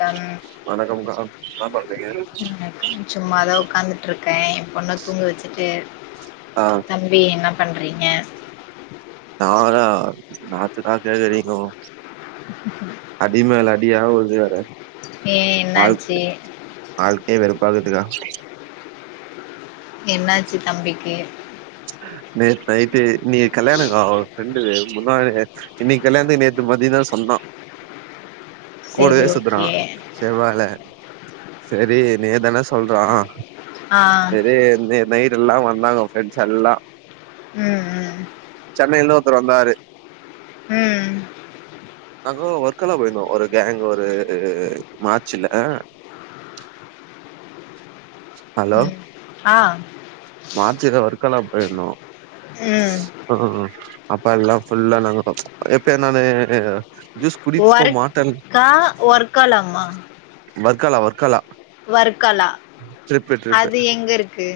Come வணக்கம் கா என்ன பண்றீங்க சும்மா தா உக்காந்துட்டு இருக்கே எ பொண்ண தூங்க வெச்சுட்டு ஆ [inaudible] பி என்ன பண்றீங்க நானா நாத்துதா கேக்குறீங்கோ [inaudible] டி மேல அடியா உழுது வேற ஏ வாழ்க் என்னாச்சு வாழ்க்கையே வெறுப்பாகுதுக்கா என்னாச்சு தம்பிக்கு நேத்து நைட்டே நீங்க கல்யாண காவ் ஃப்ரெண்டுது முந்தா நேத்து இன்னிக்கு கல்யாணத்துக்கு நேத்து மதியந்தா சொன்னா கூடவே சேரி சுத்துறா ஓகே செவ்வால செரி நீங்கதான சொல்றா ஆ செரி இந்தய நைட் எல்லா வந்தாங்க ஃப்ரெண்ட்ஸ் எல்லா ம் ம் சென்னையில ஒருத்தர் வந்தாரு ம் நாங்கலா வொர்க்கெல்லா போயிருந்தோ ஒரு கேங் ஒரு மார்ச்ல ஆ ஹலோ ம் ஆ மார்ச்சிதா வர்க்கெல்லா போயிருந்தோ ம் ம் அப்ப எல்லா ஃபுல்லா நாங்கோதா எப்பய் நானு ஜூஸ் குடிப்போ மாட்டல் ஒர்க்கா ஒர்க்காலாமா வர்க்கலா வர்க்கலா வர்க்கலா ட்ரிப்பு ட்ரிப்பு அது எங்கருக்கு?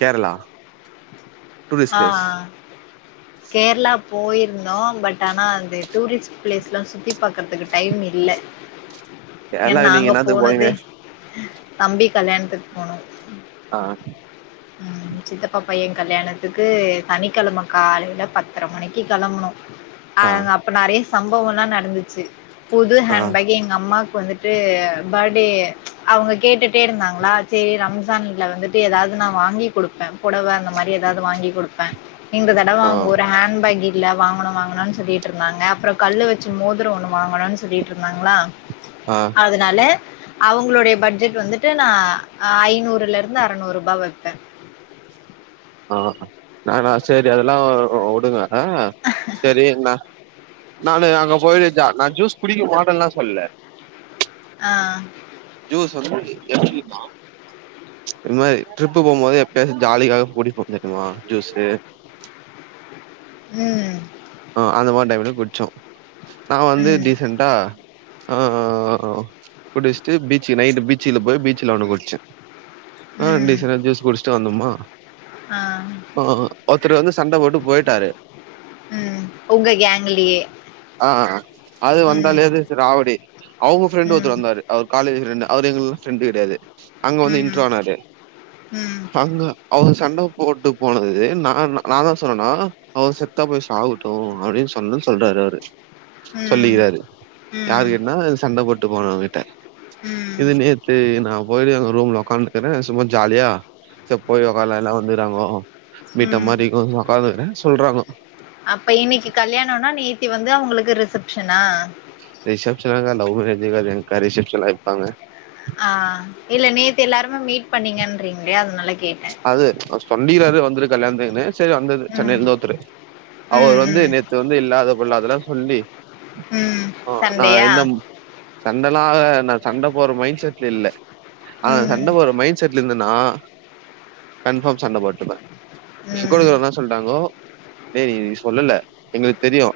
கேரளா டூரிஸ்ட் ஆ பிளேஸ் அ கேர்ளா போயிருந்தோ பட் ஆனா அந்த டூரிஸ்ட் பிளேஸ்லா சுத்தி பாக்குறதுக்கு டைம் இல்ல கேரளா ஏன் நீங்க நாங்க என்னாத்துக்கு போனீங்க போனதெ தம்பி கல்யாணத்துக்கு போனோ ஆ ம் சித்தப்பா பைய கல்யாணத்துக்கு சனிக்கெழம காலைல பத்தர மணிக்கு கெளம்புனோ அ ஆ ங்க அப்ப நெறைய சம்பவல்லா நடந்துச்சு புது ஆ ஹேண்ட்பேக் எங்க அம்மாக்கு வந்துட் டு பர்டே அவங்க கேட்டுட்டே இருந்தாங்களா சரி ரம்ஸான்ல வந்துட்டு எதாவ்து நா வாங்கி குடுப்பே பொடவ அந்த மாரி எதாவ்து வாங்கி குடுப்பே இந்த தடவ ஆ அவங்க ஒரு ஹேண்ட பேகி கில்ல வாங்கணு வாங்கணுனு சொல்லிட்டுருந்தாங்க அப்றோ கல்லு வச்ச மோதுரோ ஒன்னு வாங்கணுனு சொல்லிட்டு இருந்தாங்களா ஆ அதுனால அவங்களுடைய பட்ஜெட் வந்துட்டு நா ஐநூறுலே இருந்து அறநூறுபா வைப்பே ஆ நானா சரி அதெல்லா வுடுங்க ஆ சரி நா நானு அங்க போயிட்டு ஜ நா ஜூஸ் குடிக்க மாட்டேன்லா சொல்ல ஆ ஜூஸ் வந்து எப்டினா இந் மாரி ட்ரிப் போகும்போது எப்பயாச்சு ஜாலிக்காக குடிப்போ தெரியுமா ஜூஸு ம் ஆ அந்த மாரி டைம்ல குடிச்சோ நா வந்து ம். டீசன் டா ஆ குடிச்சிட்டு பீச்சுக் நைட்டு பீச்ல போய் பீச்ல ஒன்னு குடிச்ச ஆ ம். டீசன்டா ஜூஸ் குடிச்ட்டு வந்தம்மா ஆ ஆ ஒருத்தரு வந்து சண்ட போட்டு பொயிட்டாரு ம் உங்க கேங்குலயே ஆ அது வந்தாலேது ராவுடி அவங்க ஃப்ரெண்டு் ஒருத்தர் ம். வந்தாரு அவர் காலேஜ் ஃப்ரெண்ட் அவரு எங்களுக்கு ஃப்ரெண்டு் கெடையாது அங்க ம். வந்து ம். இன்றோ ஆனாரு ம். அங்க அவங்க சண்ட போட்டு போனது நான்னா நா என்னா சொன்னேனா அவர் செத்தா போயிருச் சாகட்டு அப்டின்னு சொன்னேனு சொல்றாரு அவரு ம். சொல்லிக்கிறாரு ம். யாருகிட்டனா சண்ட போட்டு போனவங்க கிட்ட ம். இது நேத் த்து நா போயி அங்க ரூம்ல உக்கான்ட்டு இருக்கிறே சும்மா ஜாலியா சேர் போய் உக்கார்லா எல்லா வந்து இக்குறாங்கோ வீட்டு மாறி உக்காந்துக்கிறே சொல்றாங்க அப்ப இன்னைக்கு கல்யாணம்னா நேத்தி வந்து அவங்களுக்கு ரிசப்ஷனா ரிசப்ஷன் எல்லா இல்ல லவ் மேரேஜ் கல்யாணோக்கா ரிசப்ஷன்லா வெப்பாங்க ஆ இல்ல நேத்து எல்லாருமே மீட் பண்ணீங்கன்றீங்களே அதனால கேட்டே அது சொல்லிறாறு வந்துரு கல்யாணத்துக்குன்னு [unintelligible] வந்தது சென்னைல ம். இருந்து ஒருத்துரு ம். அவர் வந்து ம். நேத்து வந்து இல்லாத பொள்ளாதெல்லா சொல்லி ம் ஆ நா சண்டையா இந்த சண்டலா ஆகாது நா சண்ட போட்ற மைண்ட் செட்ல இல்ல ஆனா சண்ட ம். போட்ற மைண்ட் செட்ல இருந்தனா கன்பார்ம் சண்ட போட்டுருப்பே ஏ கூட ம். இருக்கிறவங்க என்ன சொல்லிட்டாங்கோ டேய் நீ சொல்லல எங்களுக்கு தெரியு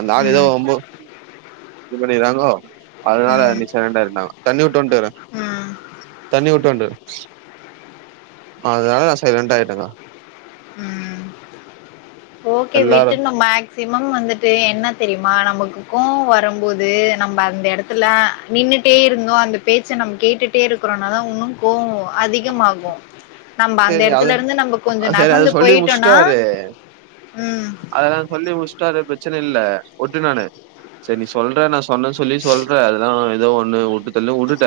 அந்த ம். ஆள் ஏதோ ம். வம்பு இது பண்ணிக்குறாங்கோ அதனால ம். நீ சைலண்ட்டா இருன்டாங்கோ தண்ணி வுட்டுவந்துட்டாரு ம். தண்ணி வுட்டுவந்துட்டாரு அதனால நா சைலண்ட்டா ஆயிட்டேங்கா ம் ஓகே எல்லாரு [unintelligible] க்சிமம் வந்துட்டு என்ன தெரியுமா நமக்கு கோபம் வரும்போது நம்ம அந்த எடத்து த்துல நின்னுட்டே இருந்தோ அந்த பேச்ச நம்ம கேட்டுட்டே இருக்கிறோன்னாதா வுன்னு கோவோ அதிகமாகு நம்ம அந்த சேரி அது எடத்துல இருந்து நம்ம கொஞ்சோ ந சேரி அது சொல்லி போயிட்டோனா முடிச்சுட்டாரு ம் அதெல்லா சொல்லி முடிச்சிட்டாரு பிரச்சன இல்ல வுட்டே நானு செரி நீ சொல்ற நா சொன்னேன்னு சொல்லி சொல்ற அதெல்லா ஏதோ ஒண்ணு வுட்டுதள்ளு வுட்டுட்ட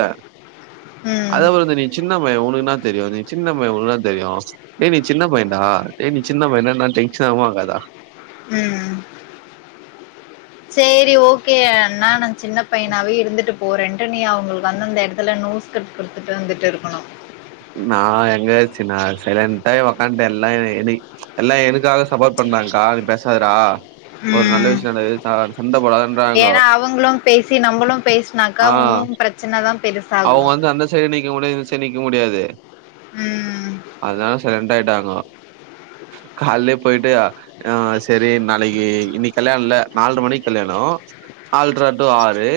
ம், அதே வந்து நீ சின்ன பைய உனக்கு என்ன தெரியு நீ சின்ன உனக்கு என்ன தெரியு டேய் நீ சின்ன பையன்டா ஏய் நீ சின்ன பையன்டானா டென்ஷன் ஆகுமா ஆகாத ம் சேரி ஓகே நானு சின்ன பையனாவே இருந்துட்டு போறேன்ட்டு நீ அவங்களுக்கு வந்து அந்த எடத்துல நோஸ் கட் குடுத்துட்டு வந்துட்டு இருக்கணு நா எங்கயாச்சு நா சைலண்டா் ஆகி உக்கான்ட்டே எல்லா என்னி எல்லா எனக்காக சப்போட் பண்ணாங்க்கா நீ பேசாதடா ஒரு நல்ல ம் விஷயம் நடக்குது ச சண்ட போடாதன்றாங்கோ. ஏனா அவங்களு பேசி நம்பளு பேசுனாக்கா ஆ உன்னு பிரச் ச்சன தா பெருசாகு செரி நிக்க முடியாது செரி நிக்க முடியாது ம் அதா சைலண்ட் ஆயிட்டாங்கோ கால்லயே போய்ட்டு ஆ செரி நாளைக்கி இன்னக்கி கல்யாணோல்ல நால்ர மணிக்கு கல்யாணோ நால்ர டூ ஆறு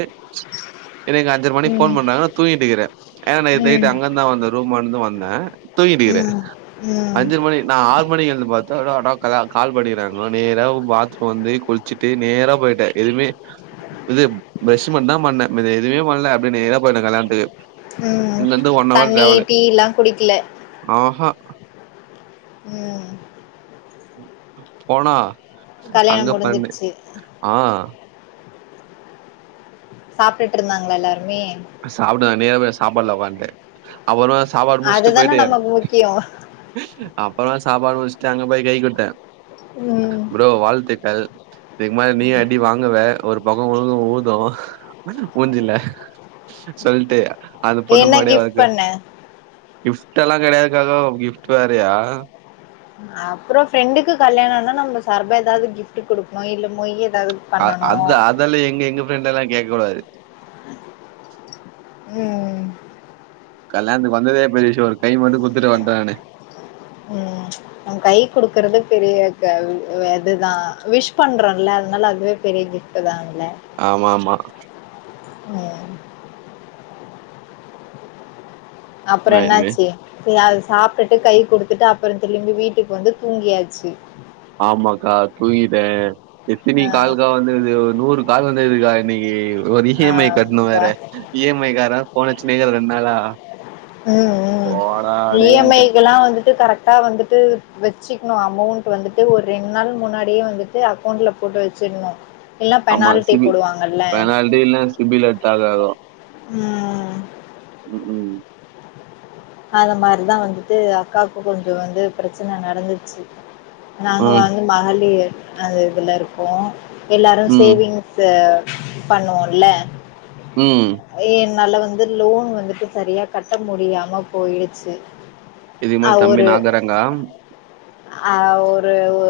எனக் அஞ்சர மணிக்கு ம் போன் பண்ணாங்க நா தூங்கிட்டு இக்கிறே ஏன்னா ம் நேத்து நைட்டு ம் அங்க இருந்துதா வந்தே ரூம் இருந்து வந்தே தூங்கிட்டுக்கிறே ம் அஞ்சர மணி நா ஆறு மணிக்கு வந்து பாத்தே [unintelligible] கால் பண்ணியிருக்காங்க நேர பாத்ரூம் வந்து குளி ச்சிட்டு நேரா போயிட்டே எதுமே இது பிரஷ் மட்டு தா பண்ணே மீதி எதுமே பண்ணல அப்டியே நேரா போய்ட்டே கல்யாணத்துக்கு ம் இங்கேருந்து தண்ணி டீ இல்லா குடிக்கல ஹஹா ம் போனா அங்க கல்யாணம் பண்ணு முடிஞ்சிருச்சு ஆ சாப்டுட்டு இருந்தாங்களா எல்லாருமே சாப்பிட நா நேர போய் சாப்பாடுல உக்காந்துட்டே அப்புறமா சாப்பாடு முடிச்சிட்டு அதுதான போயிட்டு நமக்கு முக்கியோ அப்புறமா சாப்பாடு முடிச்சிட்டு அங்க போய் கை குடுத்தே ம் ப்ரோ வாழ்த்துக்கள் இதுக்கு மேல நீயு அடி வாங்குவ ஒரு பக்கோ உழுது ஊது மூஞ்சில சொல்ட்டு அது என்ன பண்னுமாடே கிஃப்ட் வாக பண்ண கிஃப்டெல்லா கெடையாதுக்கா காவ் கிஃப்ட் வேறயா அப்றோ ஃப்ரெண்டுக்கு கல்யாணோனா நம்ம சர்பா எதாது கிஃப்டு குடுப்போ இல்ல மொய் எதாவது அ அத் அதெல்லா எங்க எங்க ஃரெண்டலா கேக்க கூடாது ம் கல்யாணத்துக்கு வந்ததே பெரிய விஷ்யோ ஒரு கை மட்டு குடுத்துட்டு வந்டே நானு ம் உ கை குடுக்குறது பெரிய க வெதுதா விஷ் பண்றோல்ல அதுனால அதுவே பெரிய கிஃப் டு தால்ல ஆமா ஆமா ம் அப்றோ நான் இனிமே, என்னாச்சி ஏ அது சாப்டுட்டு கை குடுத்துட்டு அப்பறோ திரும்பி வீட்டுக்கு வந்து தூங்கியாச்சு ஆமாக்கா தூங்கிட்டே எத்தினி ஆ கால்கா வந்துது ஒரு நூறு கால் வந்துது கா இன்னைக்கி ஒரு இ ஆ எம் ஐ கட்ணு அப்பா வேற இ எம் ஐ கார ஃபோன் அடிச்சினே இருக்குறா ரெண்நாளா ம் ம் இ எம் ஐ டேன்ட்டேன். க்குலா வந்துட்டு கரெக்டா வந்து ட்டு வச்சுக்ணு அமௌண்டு வந்துட்டு ஒரு ரெண் நாள் முன்னாடியே வந்துட்டு அக்கௌண்ட்ல போட்டு வச்சிட்ணு இல்ல பெனால்ட்டி போடுவாங்கல்ல இதுல்லா சிபில எத்தாதாகோ ம் ம் ம் அத மாரிதா வந்துட்டு அக்காவுக்கு கொஞ்சோ வந்து ப்ரெச்சன நடந்துச்சு நாங்க ம், வாங்கு மகளிர் அந்த இதுல இருக்கோ எல்லாரு ம், சேவிங் த பண்ணுவோல்ல ம் என்னால வந்து லோன் வந்துட்டு செரியா கட்ட முடியாம போயிடுச்சு இதுக்கு அ மேல தம்பி ஒரு நா தரங்கா அ ஒரு ஒ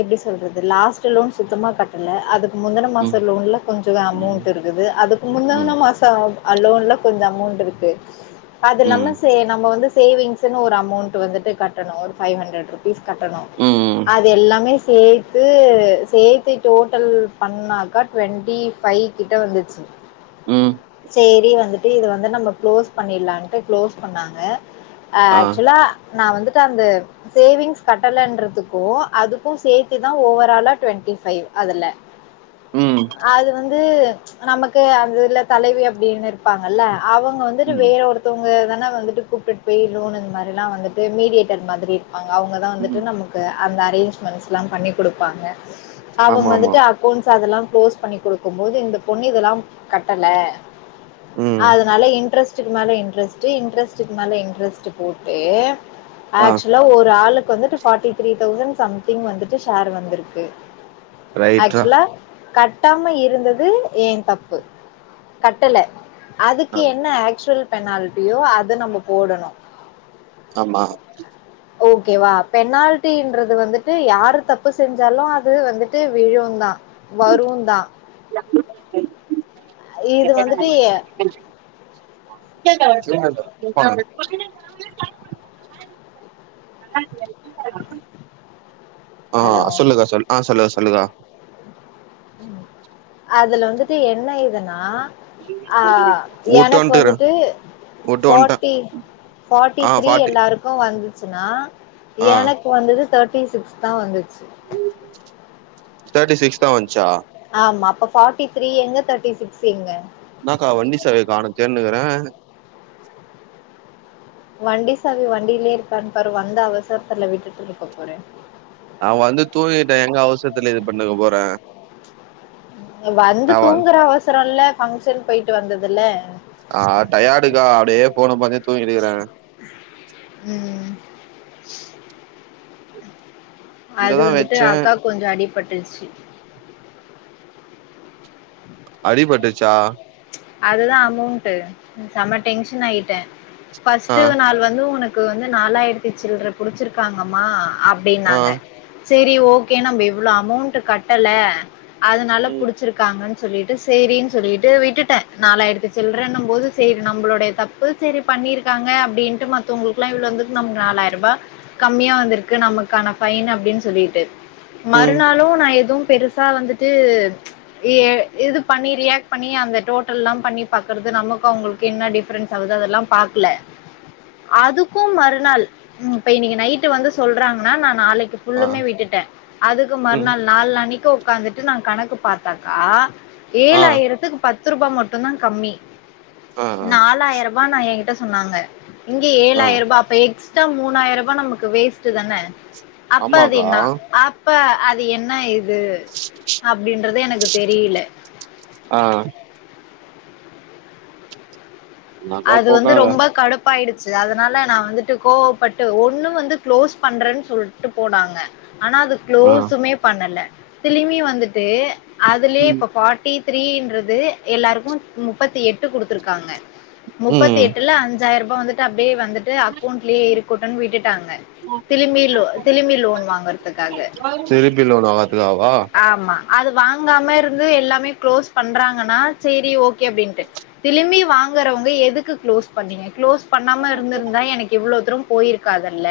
எப்டி சொல்றது லாஸ்டு லோன் சுத்தமா கட்டல அது முந்தன ம், மாச லோன்ல கொஞ்ச ம், அமௌண்ட் இருக்குது அதுக்கு முந்தன ம், மாச லோன்ல கொஞ்ச அமௌண்ட் இருக்கு அது இல்லாம ம், சே நம்ம வந்து சேவிங்ஸ்னு ஒரு அமௌண்ட் வந்துட்டு கட்டணு ஒரு ஃபை ஹண்ட்ரெட் ஃபீஸ் கட்டணு ம், அது எல்லாமே சே த்து சேத்து டோட்டல் பண்ணாக்கா டுவெண்ட்டி ஃபைவ் கிட்ட வந்துச்சு ம் செரி வந்துட்டு இது வந்து நம்ம க்ளோஸ் பண்ணிடலான்டு க்ளோஸ் பண்ணாங்க அ ஆ, ஆக்சுலா நா வந்துட்டு அந்த சேவிங்ஸ் கட்டலன்றதுக்கு அதுக்கு சேத்துதா ஓவராலா டுவெண்ட்டி ஃபைவ் அதுல ம், அது வந் ந்து நமக்கு அதுல தலைவி அப்டின்னு இருப்பாங்கல்ல அவங்க வந்துட்டு ம், வேற ஒரு த்தோங்க தான வந்துட்டு கூப்ட்டுட்டு போய் லோனு இந் மாரிலா வந்துட்டு மீடியேட்டர் மாதிரி பாங்க அவுங்கதா வந்துட்டு ம். நமக்கு அந்த அரேஞ்மெண்ட்ஸ்லா பண்ணி குடுப்பாங்க அவங்க ஆமாமா. வந்துட்டு அக்கோண்ட்ஸ் அதலா க்ளோஸ் பண்ணி குடுக்கும்போது இந்த பொண்ணு இதலா கட்டல ம். அதனால இன்ட்ரஸ்ட்டுக்கு மேல இன்ட்ரஸ்ட்டு இன்ட்ரஸ்ட் ஸ்ட்க்கு மேல இன்ட்ரஸ்ட்டு போட்டு ஆ ஆக்சுவலா ஒரு ஆளுக்கு வந்துட்டு ஃபாட்டி த்ரீ தௌசண்ட் சம்திங் வந்துட்டு ஷேர் வந்துருக்கு ரைட்ரா. ஆக்சுலா கட்டாம இருந்தது ஏன் தப்பு கட்டல ஆ, அதுக்கு என்ன ஆக்சுவல் பெனால்ட்டியோ அத நம்ம போடணு ஆமா ஓகேவா பெனால்டின்றது வந்துட்டு யாரு தப்பு செஞ்சாலு அது வந்துட்டு விழுந்தா வருந்தா [inaudible] அ இது வந்துட்டு நல்லாருக்கியா ஆ ஹலோ சொல்லுங் சொல் ஆ சொல்லுங்க சொல்லுங்க அதுல வந்துட்டு என்ன இதுனா ஆ ஓட்டு எனக்கு வன்ட்டுக்கறே வந்துட்டு ஓட்டு வன்ட்டே ஃபோட்டின் ஃபாட்டி ஆ த்ரீ ஃபார்ட்டி எல்லாரு க்கு வந்துச்சுன்னா ஆ எனக்கு வந்துது தேட்டி சிக்ஸ் தா வந்துச்சு தேட்டி சிக்ஸ் தா வந்ச்சா ஆமா அப்ப ஃபாட்டி த்ரீ எங்க தேட்டி சிக்ஸ் எங்க இன்னாக்கா வண்டி சாவிய காணு தேன்னுக்குறே வண்டி சாவி வண்டிலே இருக்கான் பாரு வந்த அவசரத்துல விட்டுட்ருக்க போற நா வந்து தூங்கிட்டே எங்க அவசரத்துல இது பண்ண போற வந்து தூங்குற அவசரல்ல பங்க்ஷன் போயிட்டு வந்ததுல கா டயாடுக்கா அப்டியே ஃபோன பாத்தே தூங்கிடுக்குறே ம் அது இங்கதா வந்துட்டு வெச்சே அக்காக் கொஞ்சோ அடிபட்டுருச்சு அடிபட்டுச்சா அதுதா அமௌன்ட்டு செம்ம டென்ஷன் ஆயிட்டே ஆ ஃபஸ்ட்டு நாள் வந்து உனக் கு வந்து நாலாயிரத்து சில்ற புடிச்சிருக்காங்கம்மா ஆ அப்டின்னாங்க செரி ஓகே நம்ம இவ்ளோ அமௌன்ட்டு கட்டல அதனால ம் புடிச்சிருக் காங்கன் சொல்லிட்டு சேரின் சொல்லிட்டு விட் விட்டுட்ட நாலாயிரத்து சில்றன்னம்போது சேரி நம்பளுடைய தப்பு சேரி பண்ணிருக்காங்க அப்டின்ட்டு மத் தோங்குளுக்குலா இவ்ளோ வந்துருக்கு நமக்கு நாலாயிரூபா கம்மியா வந்துருக்கு நமக்கான ஃபைன் அப்டின் சொல்லிட்டு ம் மறுநாளு நா எது பெருசா வந்துட் ட்டு ஏ இது பண்ணி ரியாக்ட் பண்ணி அந்த டோட்டல்லா பண்ணி பாக்குறது நமக்கு அவுங்களுக்கு என்ன டிஃப்ரென்ஸ் ஆகுது அதெல்லா பாக்ல அதுக்கு மறுநாள் இப்ப இன்னைக்கு நைட்டு வந்து சொல்றாங்கனா நா நாளைக்கு ஆ ஃபுல்லுமே விட்டுட்டே அதுக்கு ம் மறுநாள் நாலானைக்கு ஒக்காந்துட்டு நா கணக்கு பாத்தாக்கா ஆ ஏழாயிரத்துக்கு பத்துருபா மட்டுந்தா கம்மி ஆ ஆ நாலாயிருபா நா ஏங்கிட்ட சொன்னாங்க இங்க ஆ ஏழாயிருபா அப்ப எக்ஸ்ட்ரா மூணாயருபா நமக்கு வேஸ்ட்டு தான ஆமாக்கா அப்பாவின்னா அப்பே அது என்ன இது இது அப்டின்றது எனக்கு தெரில ஆ என்னாக்கா அது வந்து போக்காத ரொம்ப கடுப் சிலிப்பாயிடுச்சு அதனால நா வந்துட்டு கோவபட்டு ஒன்னு வந்து க்ளோஸ் பண்றேன்னு சொல்ட்டு போனாங்க ஆனா அது ஆ க்ளோசுமே பண்ணல இதுலையுமே வந்துட்டு அதுலையே ம் இப்ப பா ஃபார்டி த்ரீன்றது எல்லாருக்கு முப்பத்தி எட்டு குடுத்துருக்காங்க முப்பத்தி ம் எட்டுல அந் அஞ்சாயிர ரூபா வந்துட்டு அப்டியே வந்துட்டு அக்கௌன்ட்லேயே இருக்கட்டோன் விட்டுட்டாங்க திலுமி லோ திலுமி லோன் வாங்கறதுக்காக திருப்பி லோன் வாங்கறதுக்காவா ஆமா அது வாங்காம இருந்து எல்லாமே க்ளோஸ் பண்றாங்கன்னா சேரி ஓகே அப்டின்ட்டு திலுமி வாங்குறவங் எதுக்கு க்ளோஸ் பண்ணீங்க க்ளோஸ் பண்ணாம இருந்திருந்தா எனக்கு இவ்ளோ தூரம் போயிருக்காதல்ல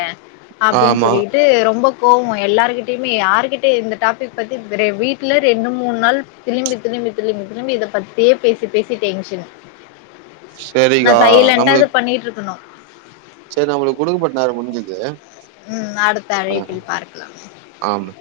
அப்டின் ஆமா சொல்லிட்டு ரொம்ப போவோ எல்லார்கிட்டயுமே யார்கிட்டயு இந்த டாபிக் பத்தி ரெ வீட்டுல ரெண்டு மூண் நாள் திரும்பி திரும்பி திரும்பி திரும்பி இத பத்தியே பேசி பேசி டென்ஷனு நா சரிக்கா சைலன்ட்டா இத பண்ணிட்டு இருக்கணு சேரி நமக்கு குடுக்கப்பட்ட நேரோ முடிஞ்சிது ம் அடுத்த அழைப்பில் பார்க்கலாம் ஆமா